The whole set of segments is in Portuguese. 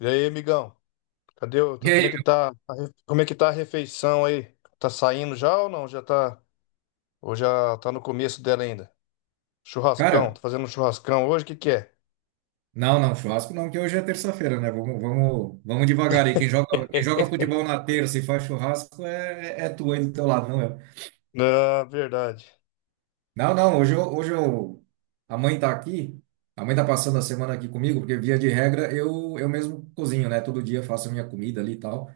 E aí, amigão? Cadê o... E Como aí, é que tá... Como é que tá a refeição aí? Tá saindo já ou não? Já tá... Ou já tá no começo dela ainda? Churrascão. cara? Tá fazendo um churrascão hoje? O que que é? Não, não, churrasco não, que hoje é terça-feira, né? Vamos, vamos, vamos devagar aí. Quem joga futebol na terça e faz churrasco é, é tu aí do teu lado, não eu. Ah, verdade. Não, não, hoje eu, a mãe tá aqui, a mãe tá passando a semana aqui comigo, porque via de regra eu mesmo cozinho, né? Todo dia eu faço a minha comida ali e tal.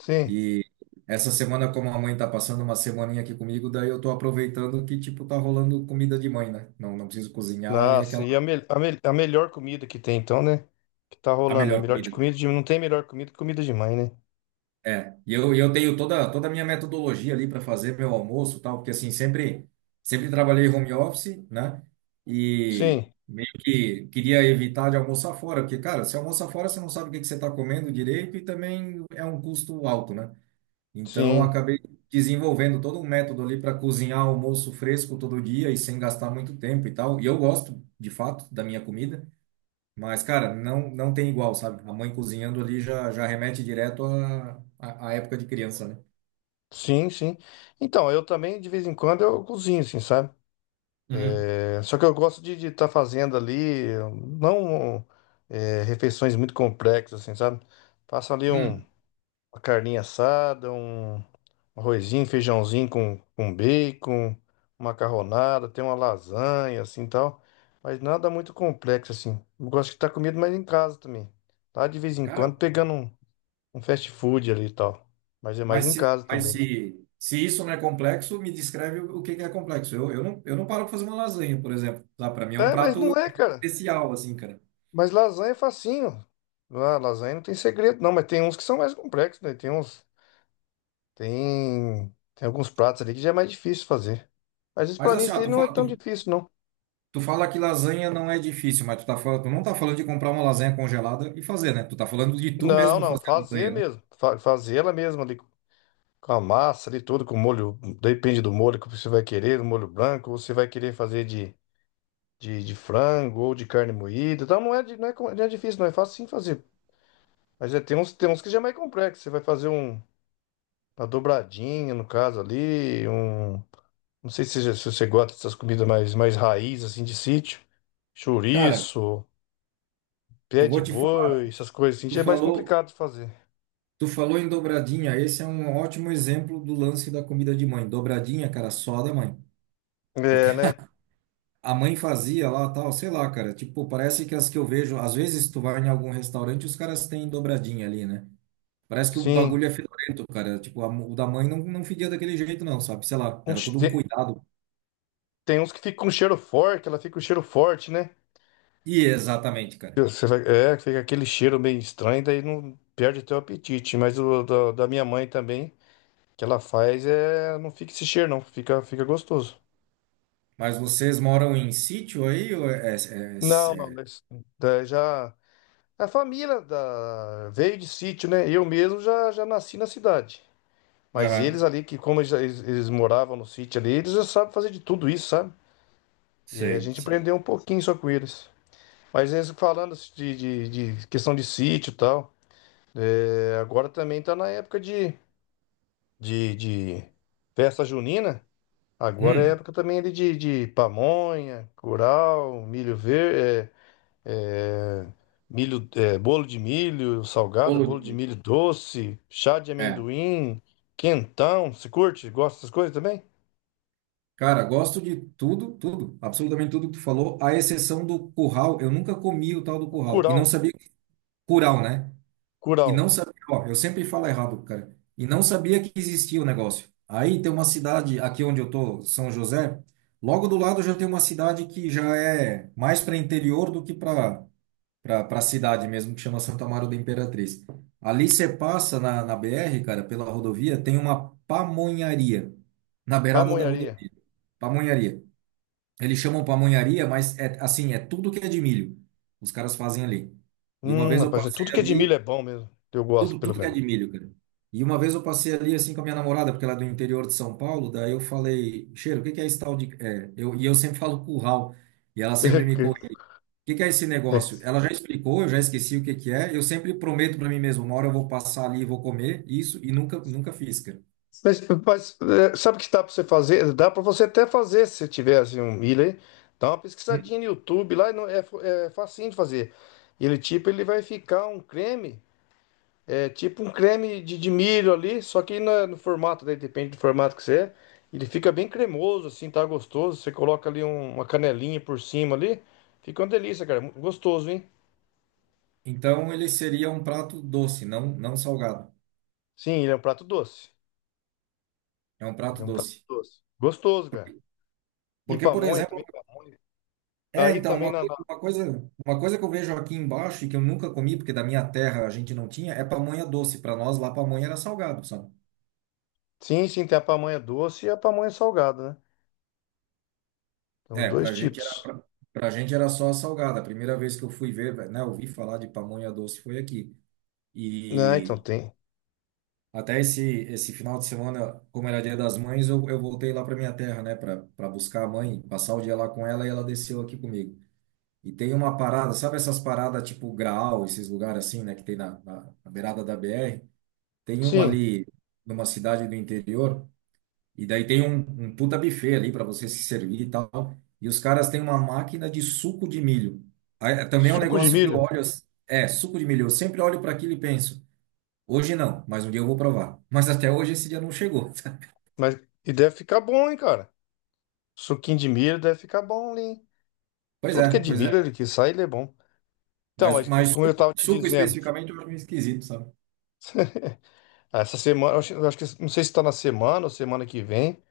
Sim. E essa semana, como a mãe tá passando uma semaninha aqui comigo, daí eu tô aproveitando que, tipo, tá rolando comida de mãe, né? Não, não preciso cozinhar e é Nossa, aquela, a melhor comida que tem então, né? Que tá a rolando. É melhor melhor de comida. comida de... Não tem melhor comida que comida de mãe, né? É, e eu tenho toda, toda a minha metodologia ali para fazer meu almoço e tal, porque assim, sempre trabalhei home office, né? E Sim. meio que queria evitar de almoçar fora, porque, cara, se almoça fora, você não sabe o que que você está comendo direito e também é um custo alto, né? Então, eu Sim. acabei desenvolvendo todo um método ali para cozinhar almoço fresco todo dia e sem gastar muito tempo e tal. E eu gosto, de fato, da minha comida. Mas, cara, não, não tem igual, sabe? A mãe cozinhando ali já, já remete direto à, à, à época de criança, né? Sim, sim. Então, eu também, de vez em quando, eu cozinho, assim, sabe? Uhum. É, só que eu gosto de estar fazendo ali, não é, refeições muito complexas, assim, sabe? Faço ali um, Hum. uma carninha assada, um arrozinho, feijãozinho com bacon, uma macarronada, tem uma lasanha, assim, tal. Mas nada muito complexo, assim. Eu gosto de estar comida mais em casa também. Tá, de vez em Cara, quando, pegando um, um fast food ali e tal. Mas é mais mas em se, casa mas também. se, se isso não é complexo, me descreve o que que é complexo. Eu não paro pra fazer uma lasanha, por exemplo. Tá? Para mim é um É, mas não prato é, cara. especial, assim, cara. Mas lasanha é facinho. Ah, lasanha não tem segredo, não, mas tem uns que são mais complexos, né? Tem uns. Tem. Tem alguns pratos ali que já é mais difícil fazer. Mas isso Mas pra mim assim, isso ó, aí tu não é fala, tão tu, difícil, não. tu fala que lasanha não é difícil, mas tu, tá, tu não tá falando de comprar uma lasanha congelada e fazer, né? Tu tá falando de tu Não, mesmo não, fazer a fazer lasanha, né? mesmo. Fazer ela mesma ali com a massa ali tudo, com o molho. Depende do molho que você vai querer, o molho branco, ou você vai querer fazer de frango ou de carne moída. Então não é, não é, não é difícil, não é fácil sim fazer. Mas é, tem uns que já é mais complexo. Você vai fazer um, uma dobradinha, no caso ali, um. Não sei se, se você gosta dessas comidas mais, mais raiz, assim, de sítio. Cara, Chouriço, pé eu de vou te falar. boi, essas coisas assim, Tu já é mais falou. complicado de fazer. Tu falou em dobradinha, esse é um ótimo exemplo do lance da comida de mãe. Dobradinha, cara, só da mãe. Porque É, né? a mãe fazia lá, tal, sei lá, cara. Tipo, parece que as que eu vejo, às vezes tu vai em algum restaurante, os caras têm dobradinha ali, né? Parece que o Sim. bagulho é fedorento, cara. Tipo, o da mãe não, não fedia daquele jeito, não, sabe? Sei lá, era Uns todo um te- cuidado. Tem uns que ficam com cheiro forte, ela fica com cheiro forte, né? E exatamente, cara. É, fica aquele cheiro meio estranho, daí não perde até o apetite. Mas o da minha mãe também, que ela faz, é, não fica esse cheiro, não. Fica, fica gostoso. Mas vocês moram em sítio aí? Ou Não, não, é- mas daí já. A família da, veio de sítio, né? Eu mesmo já, já nasci na cidade. Mas aham, eles ali, que como eles moravam no sítio ali, eles já sabem fazer de tudo isso, sabe? E aí a sei, gente sei. aprendeu um pouquinho só com eles. Mas eles falando de questão de sítio e tal, é, agora também tá na época de festa junina. Agora é Hum, época também ali de pamonha, curau, milho verde, é, é, milho, é, bolo de milho salgado, Bolo de bolo de milho. milho doce, chá de É. amendoim, quentão. Você curte? Gosta dessas coisas também? Cara, gosto de tudo, tudo, absolutamente tudo que tu falou, à exceção do curral. Eu nunca comi o tal do curral e não Curau, sabia curau, né? E curau, não sabia, ó, eu sempre falo errado, cara. E não sabia que existia o negócio. Aí tem uma cidade aqui onde eu tô, São José, logo do lado já tem uma cidade que já é mais para interior do que para cidade mesmo, que chama Santa Amaro da Imperatriz. Ali você passa na BR, cara, pela rodovia, tem uma pamonharia na beirada da pamonharia. rodovia. Pamonharia. Eles chamam pamonharia, mas é assim, é tudo que é de milho. Os caras fazem ali. E uma vez eu Rapaz, é passei tudo que é de milho ali, é bom mesmo. Eu gosto, tudo, pelo tudo que é menos. de milho, cara. E uma vez eu passei ali assim com a minha namorada, porque ela é do interior de São Paulo, daí eu falei, cheiro, o que que é esse tal de. É, eu sempre falo curral. E ela sempre me corrige. O que que é esse negócio? é. Ela já explicou, eu já esqueci o que que é. Eu sempre prometo para mim mesmo, uma hora eu vou passar ali e vou comer isso, e nunca, nunca fiz, cara. É, sabe o que dá para você fazer? Dá para você até fazer se tiver assim, um milho aí. Dá uma pesquisadinha Hum. no YouTube lá, e não, é, é facinho de fazer. Ele tipo, ele vai ficar um creme, é tipo um creme de milho ali, só que no formato, daí depende do formato que você é. Ele fica bem cremoso, assim, tá gostoso. Você coloca ali um- Uma canelinha por cima ali, fica uma delícia, cara. Gostoso, hein? Então ele seria um prato doce, não, não salgado. Sim, ele é um prato doce. É um Ele prato é um prato doce. doce. Gostoso, cara. E Porque, por pamonha exemplo, também, pamonha. é, Aí então, também uma na, coisa, na- uma coisa, uma coisa que eu vejo aqui embaixo e que eu nunca comi, porque da minha terra a gente não tinha, é pamonha doce. Para nós lá, pamonha era salgado, sabe? Sim, sim, tem a pamonha doce e a pamonha salgada, né? Tem os É, dois pra gente era, tipos. pra, pra gente era só salgada. A primeira vez que eu fui ver, né, ouvi falar de pamonha doce foi aqui. Ah, então E tem. até esse final de semana, como era Dia das Mães, eu voltei lá pra minha terra, né, pra, pra buscar a mãe, passar o dia lá com ela e ela desceu aqui comigo. E tem uma parada, sabe essas paradas tipo Graal, esses lugares assim, né, que tem na beirada da BR? Tem uma Sim, ali numa cidade do interior, e daí tem um, um puta buffet ali para você se servir e tal. E os caras têm uma máquina de suco de milho. Aí, é, também é um suco de negócio que eu milho. olho, assim- é, suco de milho. Eu sempre olho para aquilo e penso, hoje não, mas um dia eu vou provar. Mas até hoje esse dia não chegou. Mas e deve ficar bom, hein, cara? Suquinho de milho deve ficar bom, ali, hein? Pois Tudo é, que é de pois milho, é. ele que sai, ele é bom. Então, Mas, mas como eu suco, tava te suco dizendo, especificamente eu acho meio esquisito, sabe? essa semana, eu acho que não sei se tá na semana ou semana que vem.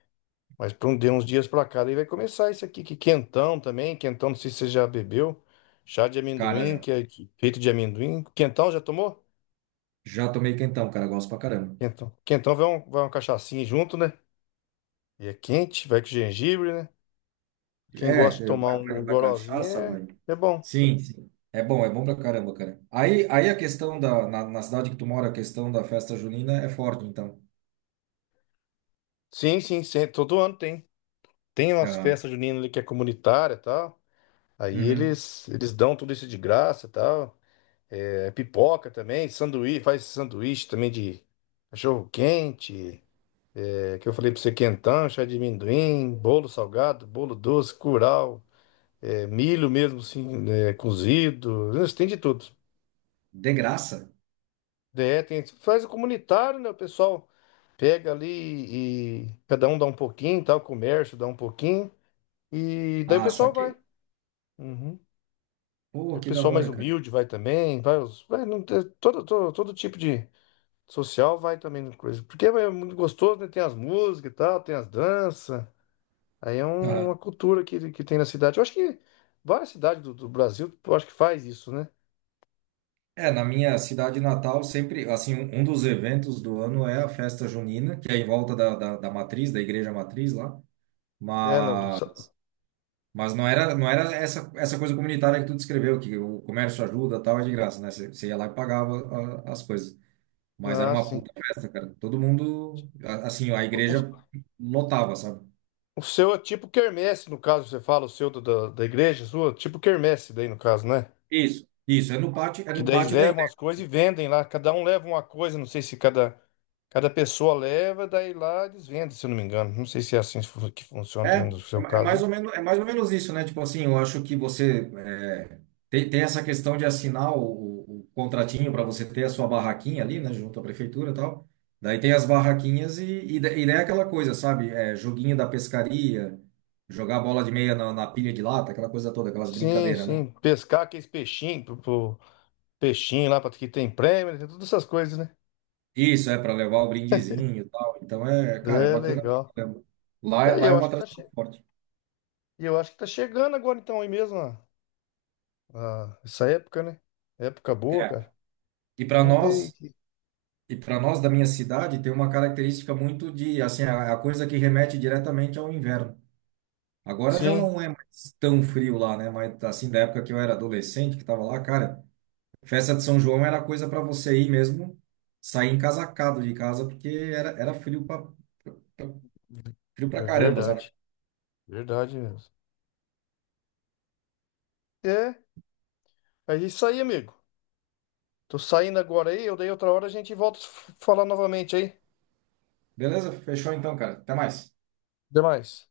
Mas para um, de uns dias para cá, daí vai começar isso aqui, que quentão também, quentão, não sei se você já bebeu, chá de Cara, amendoim, já, que é feito de amendoim. Quentão já tomou? já tomei quentão, cara, gosto pra caramba. Quentão. Quentão vai, um, vai uma cachaçinha junto, né? E é quente, vai com gengibre, né? Quem É, gosta de tomar vai, um vai, um vai gorozinho cachaça, é, vai. é bom. Sim, sim. É bom pra caramba, cara. Aí, aí a questão da, na cidade que tu mora, a questão da festa junina é forte, então. Sim, sim, sim, todo ano tem. Tem umas Aham. festas juninas ali que é comunitária e tal. Aí Uhum. eles dão tudo isso de graça e tal. É, pipoca também, sanduíche, faz sanduíche também de cachorro quente. É que eu falei para você quentão, chá de amendoim, bolo salgado, bolo doce, curau, é, milho mesmo assim, é, cozido, né, você tem de tudo. De graça? É, tem, faz o comunitário, né? O pessoal pega ali e cada um dá um pouquinho, tá? O comércio dá um pouquinho e daí o Ah, pessoal vai. saquei. Uhum. Pô, O que da pessoal mais hora, cara. humilde vai também, vai, os- vai não, tem- todo, todo, todo tipo de social vai também, no coisa. Porque é muito gostoso, né? Tem as músicas e tal, tem as danças. Aí Aham. uma cultura que tem na cidade. Eu acho que várias cidades do Brasil, eu acho que faz isso, né? É, na minha cidade natal, sempre, assim, um dos eventos do ano é a festa junina, que é em volta da matriz, da igreja matriz lá. É, não, do- Mas Mas não era, não era essa, essa coisa comunitária que tu descreveu, que o comércio ajuda, tal, é de graça, né? Você ia lá e pagava as coisas. Mas era ah, uma sim. puta festa, cara. Todo mundo, assim, a O, o- igreja lotava, sabe? o seu é tipo quermesse, no caso, você fala, o seu da igreja sua, tipo quermesse daí, no caso, né? Isso. Isso, é Que no daí eles pátio da. levam as coisas e vendem lá. Cada um leva uma coisa, não sei se cada, cada pessoa leva, daí lá eles vendem, se eu não me engano. Não sei se é assim que funciona É, também no seu é caso, mais ou hein? menos, é mais ou menos isso, né? Tipo assim, eu acho que você é, tem, tem essa questão de assinar o contratinho para você ter a sua barraquinha ali, né? Junto à prefeitura e tal. Daí tem as barraquinhas e, e daí é aquela coisa, sabe? É, joguinho da pescaria, jogar bola de meia na pilha de lata, aquela coisa toda, aquelas Sim, brincadeiras, né? sim. Pescar aqueles peixinhos, peixinho lá, para que tem prêmio, né? Tem todas essas coisas, né? Isso, é para levar o brindezinho e tal. Então é, cara, é É bacana pra legal. caramba. É, Lá é uma tradição forte. eu acho que tá chegando agora então aí mesmo, ó, essa época, né? Época boa, É. cara. E para Vamos ver nós. aqui. E para nós da minha cidade tem uma característica muito de, assim, é a, é a coisa que remete diretamente ao inverno. Agora já Sim, não é mais tão frio lá, né? Mas assim, da época que eu era adolescente, que estava lá, cara, festa de São João era coisa para você ir mesmo, sair encasacado de casa, porque era, era frio para é caramba, sabe? verdade. Verdade mesmo. É, é isso aí, amigo. Tô saindo agora aí, eu daí outra hora a gente volta a falar novamente aí. Beleza? Fechou então, cara. Até mais. Até mais.